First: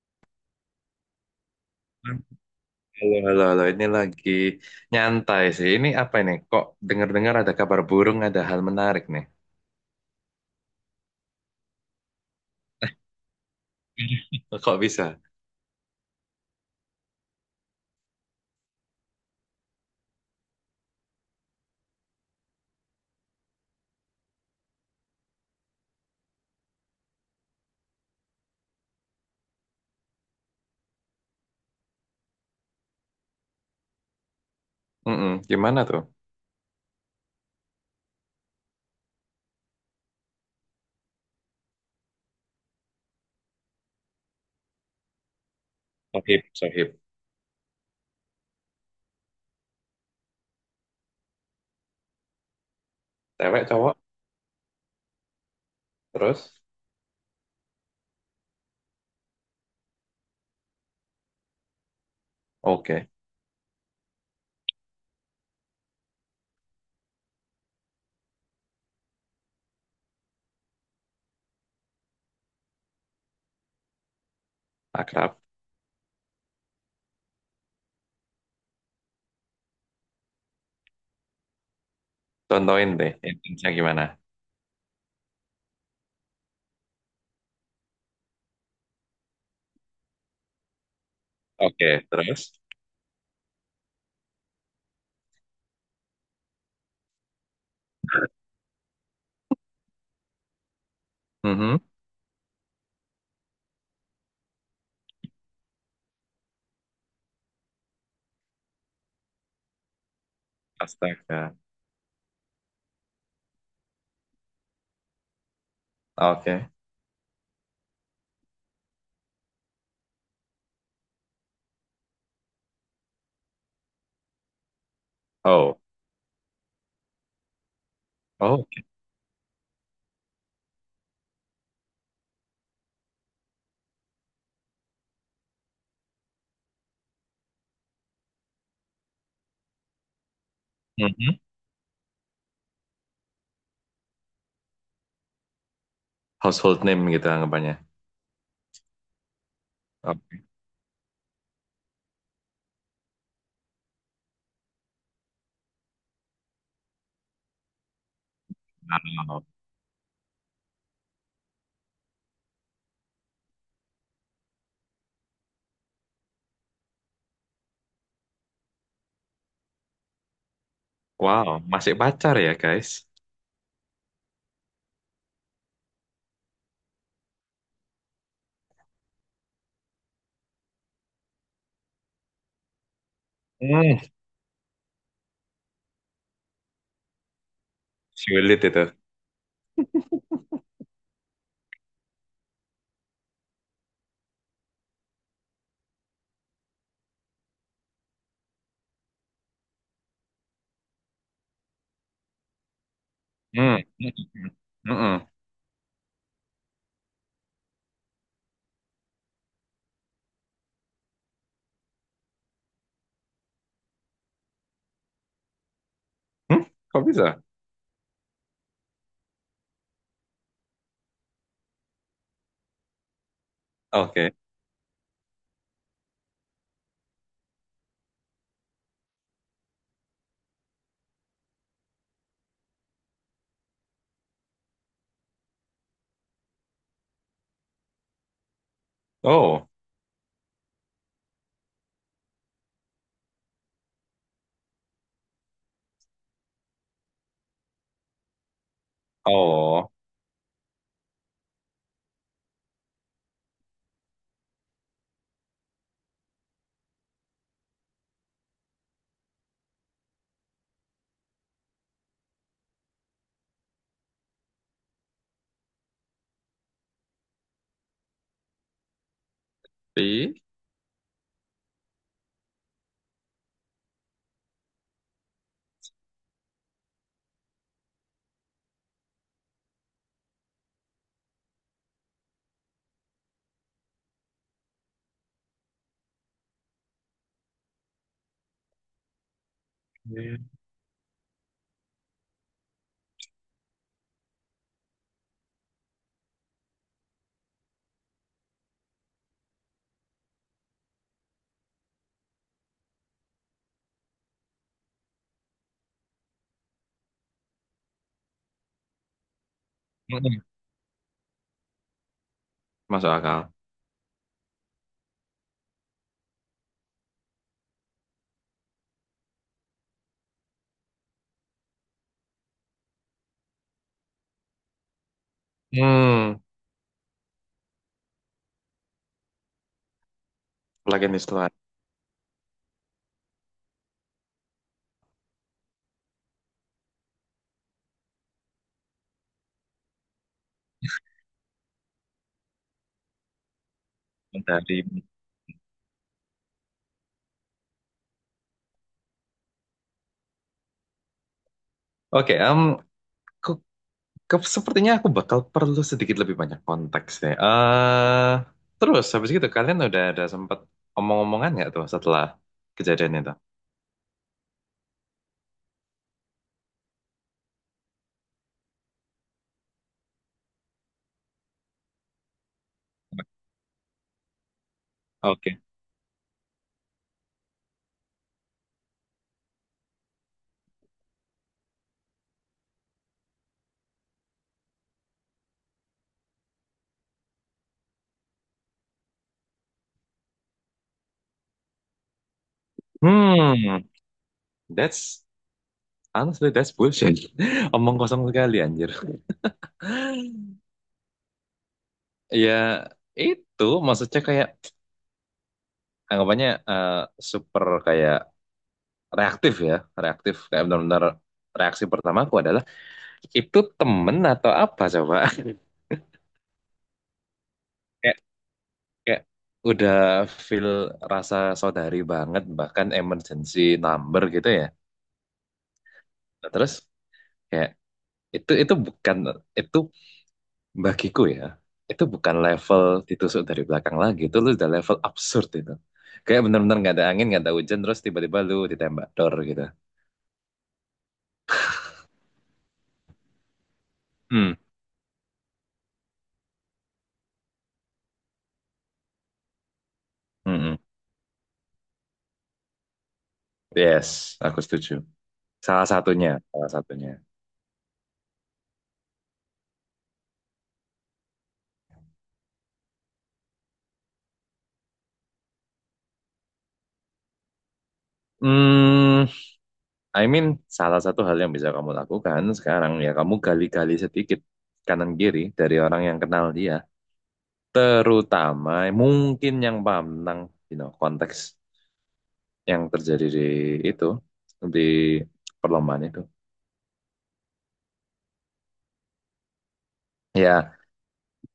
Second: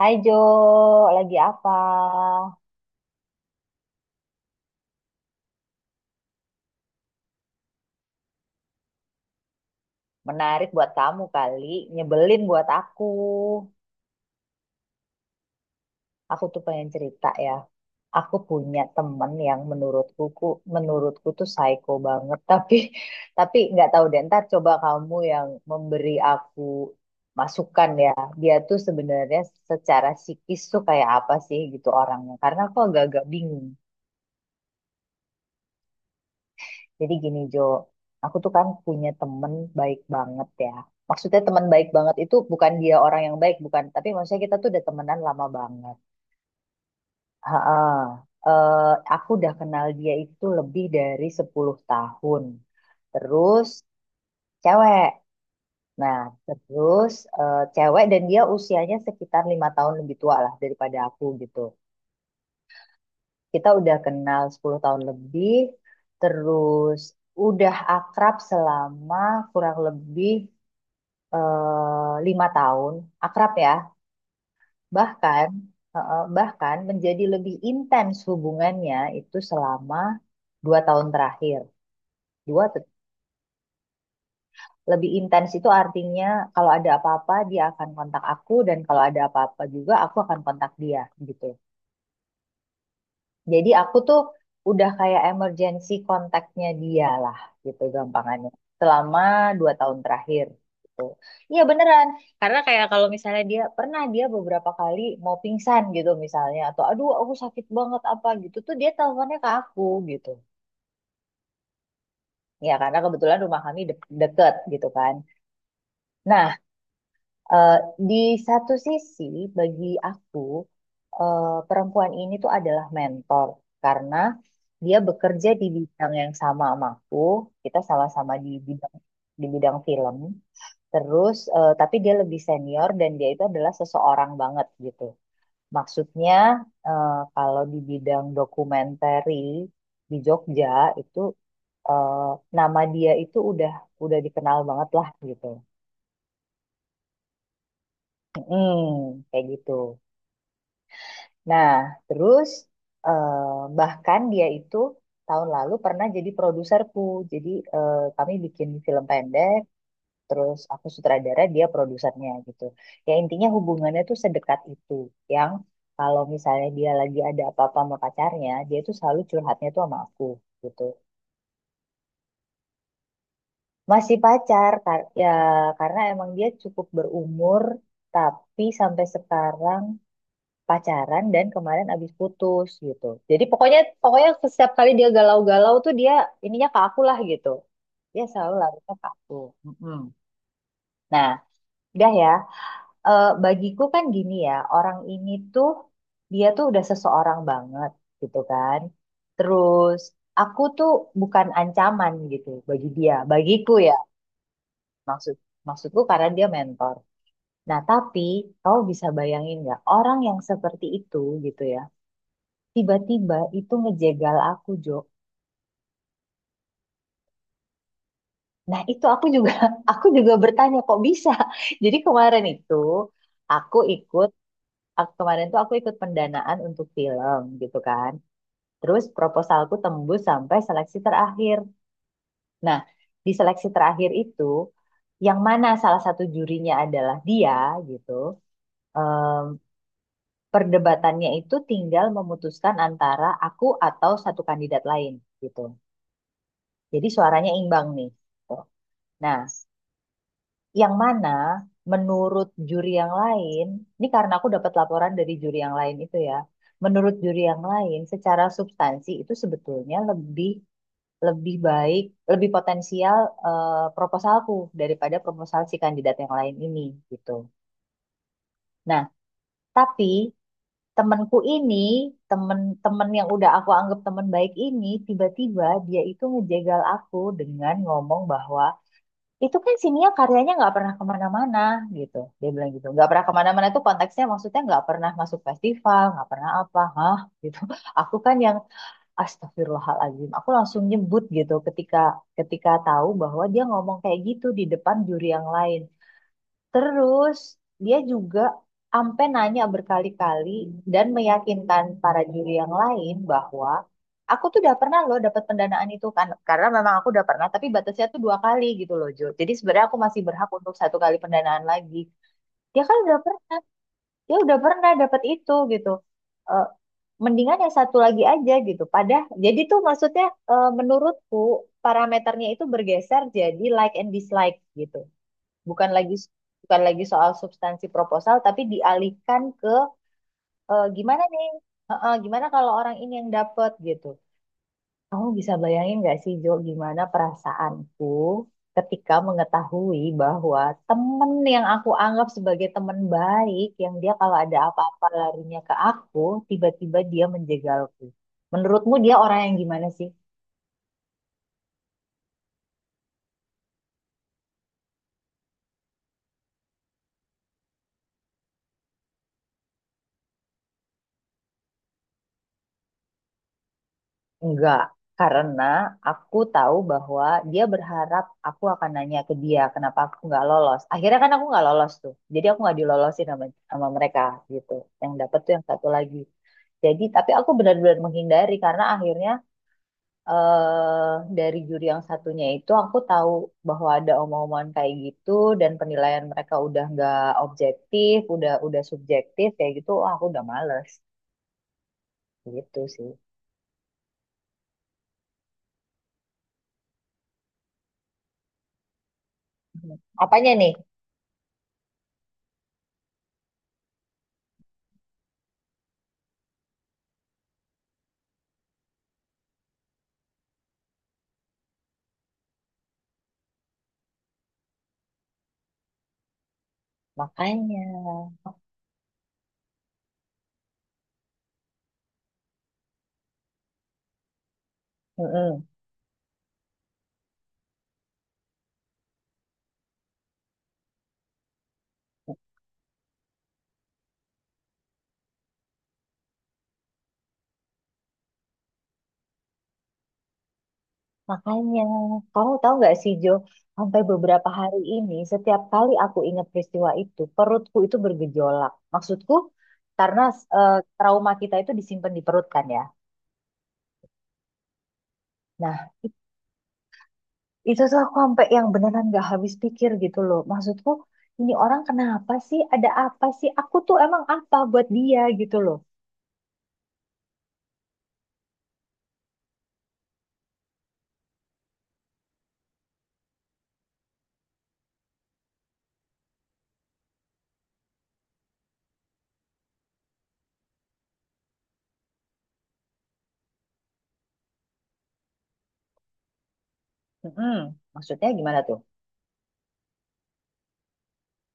Hai Jo, lagi apa? Halo, halo, halo. Ini lagi nyantai sih. Ini apa ini? Kok dengar-dengar ada kabar burung, ada hal menarik nih. Menarik buat kamu kali, nyebelin buat aku. Kok bisa? Aku tuh pengen cerita ya. Aku punya temen yang menurutku tuh psycho banget, tapi nggak tahu deh. Ntar coba kamu yang memberi aku masukan ya. Dia tuh sebenarnya secara psikis tuh kayak apa sih gitu orangnya? Karena aku agak-agak bingung. Mm-mm. Gimana tuh? Jadi gini Jo, aku tuh kan punya temen baik banget ya. Maksudnya teman baik banget itu bukan dia orang yang baik, bukan. Tapi maksudnya kita tuh udah temenan lama banget. Sohib, sohib. Heeh. Eh, aku udah kenal dia itu lebih dari 10 tahun. Terus Cewek, cowok, cewek. Nah, terus? terus cewek, dan dia usianya sekitar 5 tahun lebih tua lah daripada aku gitu. Oke, Kita udah kenal 10 tahun lebih. Terus udah akrab selama kurang lebih 5 tahun, akrab ya, akrab. bahkan bahkan menjadi lebih intens hubungannya itu selama 2 tahun terakhir. Dua te- Contohin deh, intinya gimana? Lebih intens itu artinya kalau ada apa-apa dia akan kontak aku, dan kalau ada apa-apa juga aku akan kontak dia gitu. Oke, terus? Jadi aku tuh udah kayak emergency kontaknya dia lah gitu gampangannya. Selama dua tahun terakhir gitu. Iya Mhm. beneran. Karena kayak kalau misalnya dia pernah, dia beberapa kali mau pingsan gitu misalnya, atau aduh aku sakit banget apa gitu tuh dia teleponnya ke aku gitu. Astaga. Ya karena kebetulan rumah kami deket gitu kan. Nah, Oke. Eh, di satu sisi, bagi aku, perempuan ini tuh adalah mentor karena dia bekerja di Oh, bidang yang sama sama aku. Kita sama-sama di oh. bidang di bidang film. Terus, tapi dia lebih senior dan dia itu adalah seseorang banget gitu. Maksudnya, kalau di bidang dokumentari di Jogja itu Mhm. eh, nama dia itu udah dikenal banget lah gitu. Household name gitu anggapannya. Mm, kayak gitu. Oke. Nah, terus eh, bahkan dia itu tahun lalu pernah jadi produserku. Jadi kami bikin film Wow. pendek, terus aku sutradara, dia produsernya gitu. Ya intinya hubungannya tuh sedekat itu. Yang kalau misalnya dia lagi ada apa-apa sama pacarnya, dia tuh selalu curhatnya tuh sama aku gitu. Wow, masih pacar ya, guys? Masih pacar ya karena emang dia cukup berumur, tapi sampai sekarang pacaran dan kemarin abis putus gitu. Jadi pokoknya Hmm, pokoknya setiap kali dia galau-galau tuh dia ininya ke aku lah gitu. Dia selalu sulit larinya itu. ke aku. Mm-mm. Nah, udah ya. Bagiku kan gini ya, orang ini tuh dia tuh udah seseorang banget gitu kan. Terus aku tuh bukan ancaman gitu bagi dia, bagiku Hmm. ya. Mm-mm. Maksud maksudku karena dia mentor. Nah, tapi kau bisa bayangin nggak orang yang seperti itu gitu ya, tiba-tiba itu ngejegal aku Jo. Hmm? Kok bisa? Nah itu aku juga aku juga bertanya kok bisa. Jadi aku ikut Oke. Kemarin tuh aku ikut pendanaan untuk film gitu kan. Terus proposalku tembus sampai seleksi terakhir. Nah, di seleksi terakhir itu yang mana salah satu jurinya adalah dia gitu. em, Oh, Perdebatannya itu tinggal memutuskan antara aku atau satu kandidat lain gitu. Jadi suaranya imbang nih gitu. Nah, oh, yang mana menurut juri yang lain, ini karena aku dapat laporan dari juri yang lain itu ya. Menurut juri yang lain, secara substansi itu sebetulnya lebih lebih baik, lebih potensial, proposalku daripada proposal si kandidat yang lain ini gitu. Nah, tapi pi- temanku ini, temen-temen yang udah aku anggap teman baik ini, tiba-tiba dia itu ngejegal aku dengan ngomong bahwa itu kan si Nia karyanya nggak pernah kemana-mana, gitu dia bilang. Gitu nggak pernah kemana-mana itu konteksnya maksudnya nggak pernah masuk festival, nggak pernah apa hah gitu. Aku kan yang astagfirullahaladzim, Mm-mm. aku langsung nyebut gitu ketika ketika tahu bahwa dia ngomong kayak gitu di depan juri yang lain. Terus dia juga ampe nanya berkali-kali dan meyakinkan para juri yang lain bahwa aku tuh udah pernah loh dapat pendanaan itu kan, karena memang aku udah pernah, tapi batasnya tuh 2 kali gitu loh Jo. Jadi sebenarnya aku masih berhak untuk satu kali pendanaan lagi. Dia kan Masuk udah akal. pernah, dia udah pernah dapat itu gitu. Eh, Mendingan yang satu lagi aja gitu. Padahal jadi tuh maksudnya, menurutku parameternya itu bergeser jadi like and dislike gitu, bukan lagi Hmm, bukan lagi soal substansi proposal tapi dialihkan ke, lagi nih gimana setelah nih. Heeh, gimana kalau orang ini yang dapat gitu. Kamu bisa bayangin nggak sih Jo gimana perasaanku ketika mengetahui bahwa temen yang aku anggap sebagai temen baik, yang dia kalau ada dari. apa-apa larinya ke aku, tiba-tiba dia menjegalku? Menurutmu dia orang yang gimana sih? Oke, ku- sepertinya aku bakal perlu sedikit lebih banyak konteks nih. Terus habis gitu kalian udah ada sempat omong-omongan nggak tuh setelah kejadian itu? Enggak, karena aku tahu bahwa dia berharap aku akan nanya ke dia kenapa aku nggak lolos. Akhirnya kan aku nggak lolos tuh, jadi aku nggak dilolosin sama mereka gitu. Yang dapet tuh Oke. yang satu lagi. Jadi tapi aku benar-benar menghindari karena akhirnya eh dari juri yang satunya itu aku tahu bahwa ada omongan kayak gitu, dan penilaian mereka udah nggak objektif, udah subjektif kayak gitu. Wah, aku udah males gitu sih. Hmm, that's honestly that's bullshit. Omong kosong sekali anjir. Apanya nih? Ya itu maksudnya kayak anggapannya super kayak reaktif ya, reaktif kayak benar-benar reaksi pertamaku adalah itu temen atau apa coba? Makanya. Kayak kayak udah feel rasa saudari banget bahkan emergency number gitu ya. Mm-mm. Nah, terus kayak itu bukan itu bagiku ya. Itu bukan level ditusuk dari belakang lagi, itu lu udah level absurd itu. Kayak benar-benar nggak ada angin, nggak ada hujan, terus tiba-tiba lu ditembak dor gitu. Makanya, kamu tahu nggak sih Jo, sampai beberapa Hmm. hari ini, setiap kali aku ingat peristiwa itu, perutku itu bergejolak. Maksudku, karena Mm-mm. trauma kita itu disimpan di perut kan ya. Yes, aku setuju. Salah Nah, i- satunya, salah satunya. itu tuh aku sampai yang beneran nggak habis pikir gitu loh. Maksudku, ini orang kenapa sih? Ada apa sih? Aku tuh emang apa buat dia gitu loh. Hmm, I mean, salah satu hal yang bisa kamu lakukan sekarang ya kamu gali-gali sedikit kanan kiri dari orang yang kenal dia, terutama mungkin yang paham tentang you know, konteks yang terjadi di itu di perlombaan itu. Mm-mm. Maksudnya gimana tuh? Ya,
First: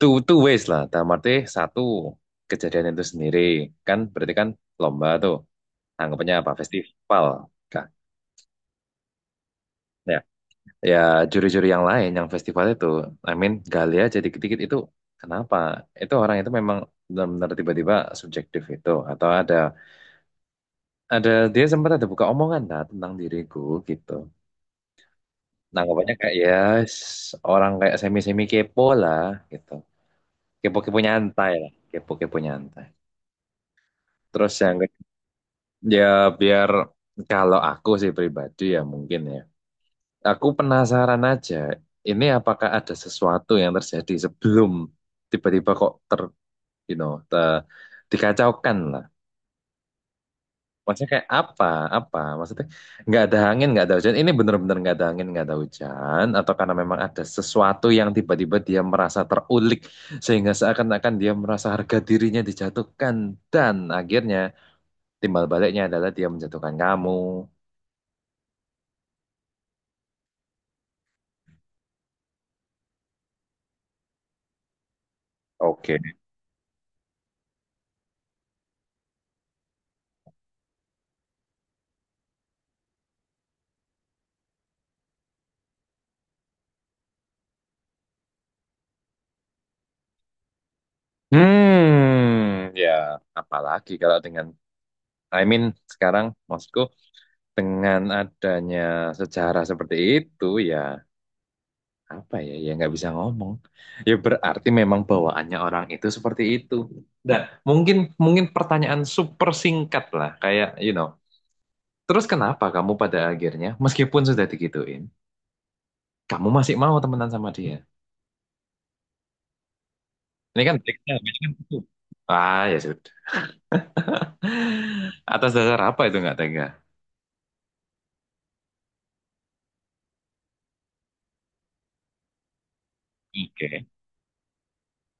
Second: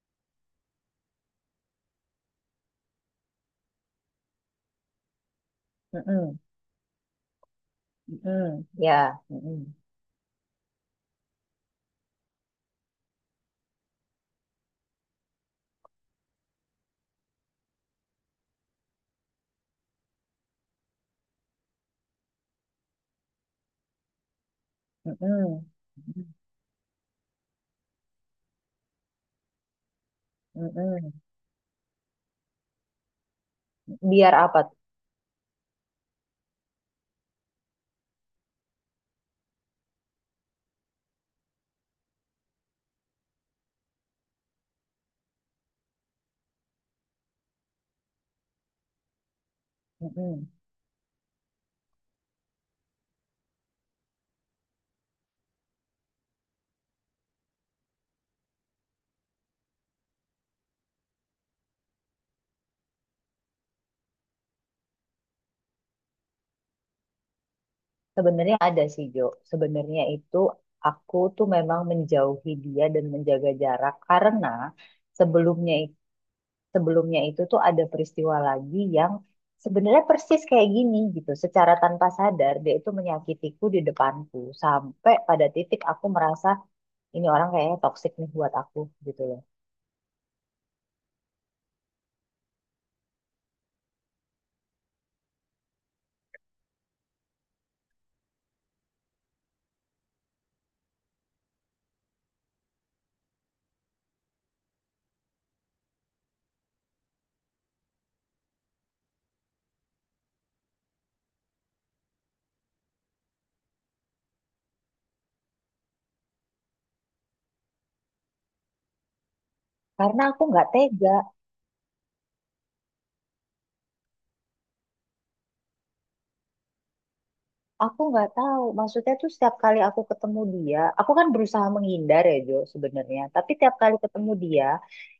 two ways lah. Dalam arti satu kejadian itu sendiri kan berarti kan lomba tuh anggapannya Mm-mm. apa festival kan? Mm-mm. Ya. Mm-mm. Ya, ya juri-juri yang lain yang festival itu I mean gali aja dikit-dikit itu kenapa itu orang itu memang benar-benar tiba-tiba subjektif itu atau ada dia sempat ada buka omongan lah tentang diriku gitu Mm-mm. nanggapannya Mm-mm. kayak ya orang kayak semi-semi kepo lah gitu kepo-kepo Mm-mm. nyantai lah kepo-kepo nyantai Biar terus apa? yang ya biar kalau aku sih pribadi ya mungkin ya aku penasaran aja, ini apakah ada sesuatu yang terjadi sebelum tiba-tiba kok ter, you know, te- dikacaukan lah. Mm-mm. Maksudnya kayak apa, apa? Maksudnya nggak ada angin, nggak ada hujan. Ini bener-bener nggak ada angin, nggak ada hujan, atau karena memang ada sesuatu yang tiba-tiba dia merasa terulik sehingga seakan-akan dia merasa harga dirinya dijatuhkan dan akhirnya timbal baliknya adalah dia menjatuhkan kamu. Sebenarnya ada sih Jo. Sebenarnya itu aku tuh memang menjauhi dia dan menjaga jarak karena sebelumnya i- Oke. sebelumnya itu tuh ada peristiwa lagi yang sebenarnya persis kayak gini gitu. Secara tanpa sadar dia itu menyakitiku di depanku sampai pada titik aku merasa ini orang kayaknya toksik nih buat aku gitu loh. Ya, apalagi kalau dengan I mean sekarang maksudku dengan adanya sejarah seperti itu, ya apa ya, ya nggak bisa ngomong ya berarti memang bawaannya orang itu seperti itu. Dan mungkin mungkin pertanyaan super singkat lah kayak you know, terus kenapa kamu pada akhirnya meskipun sudah digituin kamu masih mau temenan sama dia. Karena aku Ini nggak kan tega. triknya habis kan itu, ah ya sudah. Atas dasar apa itu nggak tega? Aku nggak tahu, maksudnya tuh setiap kali aku ketemu dia, aku kan berusaha menghindar ya Jo sebenarnya. Tapi tiap Oke, kali ketemu dia,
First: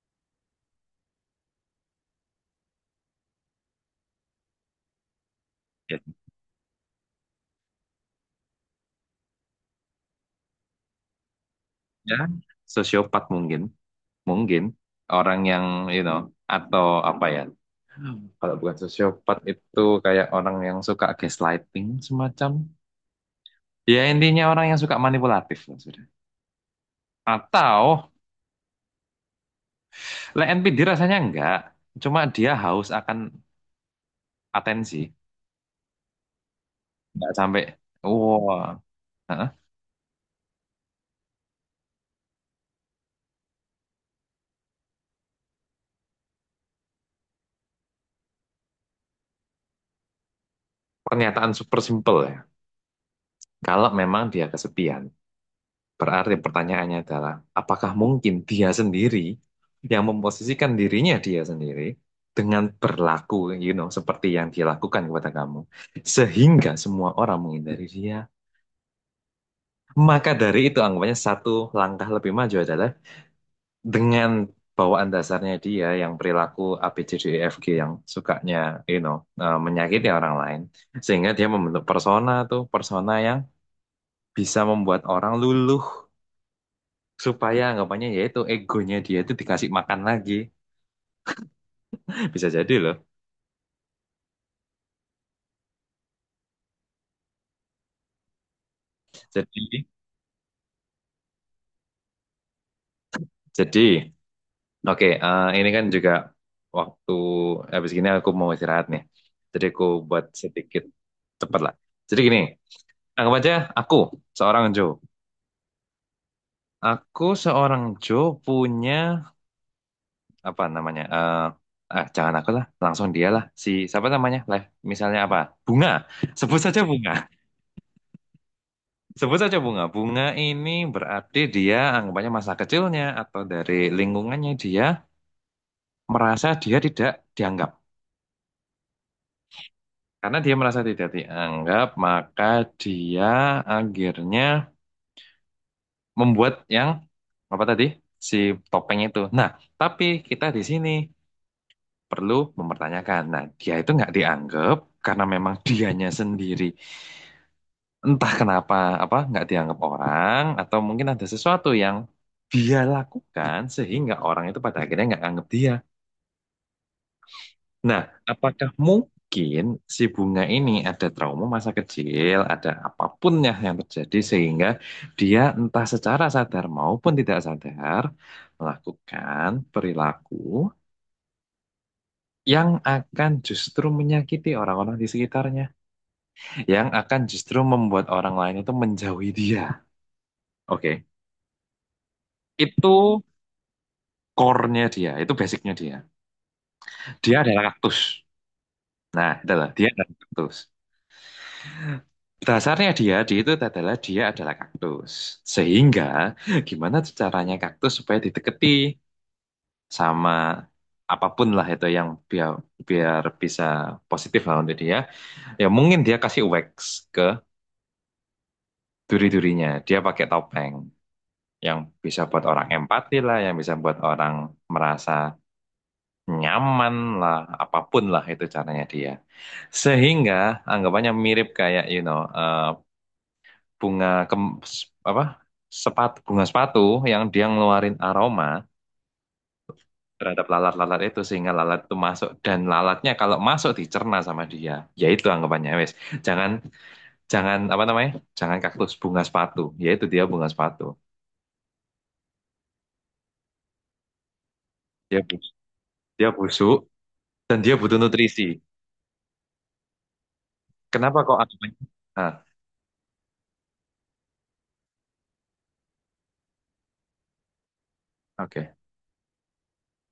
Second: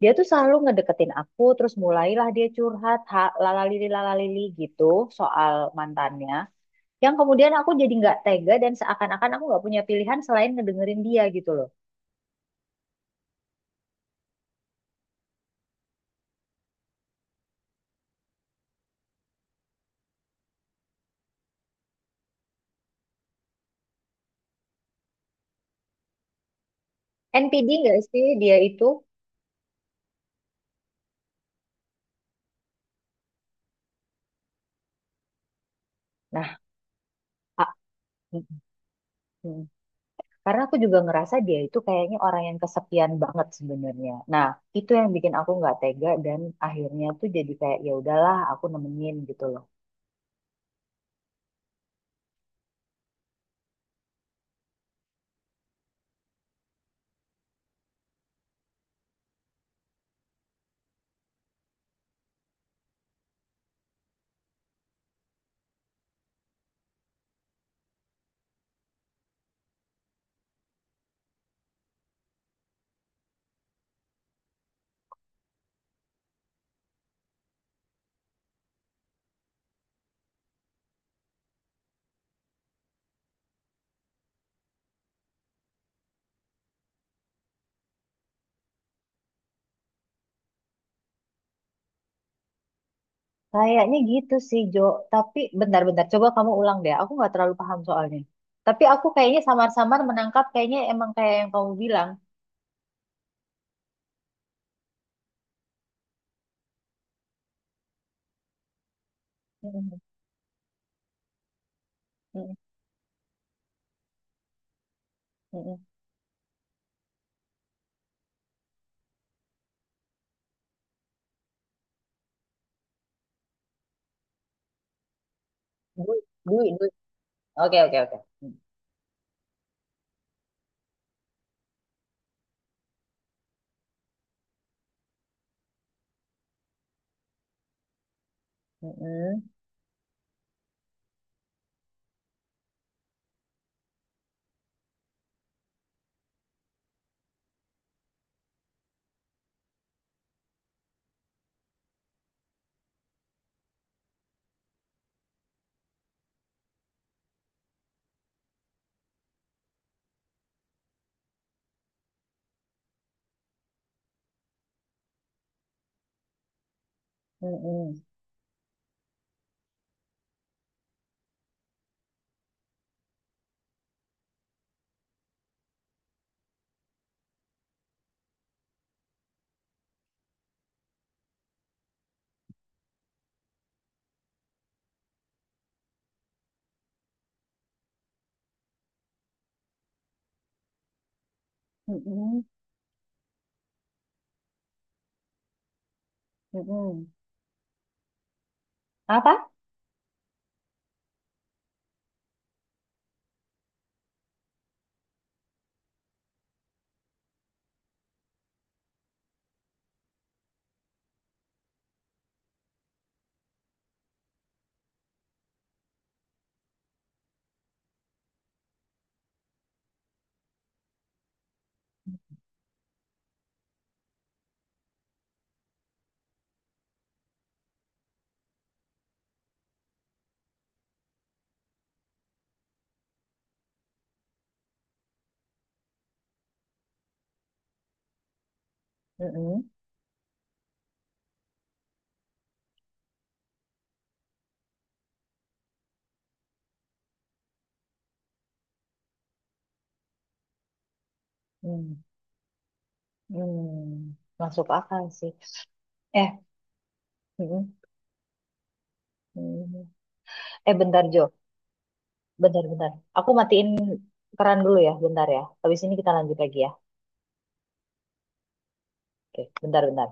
dia tuh selalu ngedeketin aku, terus mulailah dia curhat, ha, lalalili lalalili gitu soal ya, mantannya. Yang kemudian aku jadi nggak tega dan seakan-akan aku nggak punya pilihan selain ngedengerin dia gitu loh. ya, sosiopat mungkin, mungkin orang yang you know, atau apa ya, kalau bukan sosiopat itu kayak orang yang suka gaslighting, semacam ya intinya orang yang suka manipulatif lah sudah. NPD Atau nggak sih dia itu? like NPD? Rasanya enggak, cuma dia haus akan atensi, Nah, enggak sampai wah. Hah? a- karena aku juga ngerasa dia itu kayaknya orang yang kesepian banget sebenarnya. Nah, itu yang bikin aku nggak tega dan akhirnya tuh jadi kayak ya udahlah aku nemenin gitu loh. Pernyataan super simple ya, kalau memang dia kesepian, berarti pertanyaannya adalah, apakah mungkin dia sendiri yang memposisikan dirinya dia sendiri dengan berlaku, seperti yang dia lakukan kepada kamu, sehingga semua orang menghindari dia. Maka dari itu anggapannya satu langkah lebih maju adalah dengan bawaan dasarnya dia, yang perilaku ABCDEFG, yang sukanya, you know, menyakiti orang lain, sehingga dia membentuk persona tuh, persona yang bisa membuat orang luluh, supaya anggapannya yaitu egonya dia itu dikasih makan lagi. Bisa jadi loh. Kayaknya gitu sih Jo. Tapi bentar-bentar coba kamu ulang deh. Aku nggak terlalu paham soalnya. Tapi aku kayaknya jadi samar-samar menangkap kayaknya emang kayak yang kamu bilang. jadi oke, ini kan juga waktu habis gini aku mau istirahat nih, jadi aku Mm-mm, buat sedikit cepat lah. Jadi gini, mm-mm, anggap aja aku seorang Joe mm-mm. aku seorang Joe punya apa namanya, ah jangan aku lah, langsung dia lah, si siapa namanya lah, misalnya apa, bunga, Dui, sebut dui, saja dui. bunga. Oke oke oke. Sebut saja bunga. Bunga ini berarti dia anggapannya masa kecilnya atau dari lingkungannya dia merasa dia tidak dianggap. Mm-mm, Karena dia merasa tidak dianggap, maka dia akhirnya membuat yang apa tadi? Si topeng itu. Nah, tapi kita di sini perlu mempertanyakan. Nah, dia itu nggak dianggap karena memang dianya sendiri entah kenapa, apa nggak dianggap orang atau mungkin ada sesuatu yang dia lakukan sehingga orang itu pada akhirnya nggak anggap dia. mm-mm, Nah, apakah mungkin si bunga ini ada trauma masa kecil, ada apapun ya yang terjadi sehingga dia entah secara sadar maupun tidak sadar melakukan perilaku yang akan justru menyakiti orang-orang di sekitarnya, yang akan justru membuat orang lain itu menjauhi dia. Oke, mm-mm, itu core-nya dia, itu basicnya dia. mm-mm. Dia adalah kaktus. Nah, Apa? Dia adalah kaktus. Dasarnya dia, itu adalah kaktus. Sehingga gimana caranya kaktus supaya dideketi sama apapun lah, itu yang biar biar bisa positif lah untuk dia. Ya mungkin dia kasih wax ke duri-durinya. Dia pakai topeng yang bisa buat orang empati lah, yang bisa buat orang merasa nyaman lah, apapun lah itu caranya dia. Sehingga anggapannya mirip kayak bunga s- apa, sepatu, bunga sepatu yang dia ngeluarin aroma Mm-mm, terhadap lalat-lalat itu sehingga lalat itu masuk, dan lalatnya kalau masuk dicerna sama dia. Yaitu anggapannya wes, jangan, jangan apa namanya, jangan kaktus, bunga sepatu, yaitu dia bunga sepatu, mm-mm. Masuk akal dia sih. bu- dia Eh, busuk dan mm, dia butuh nutrisi. mm. Eh, bentar Kenapa Jo, kok anggapannya ah bentar, bentar. Aku matiin keran dulu ya, bentar ya. Habis ini kita lanjut lagi ya. oke Oke, bentar, bentar.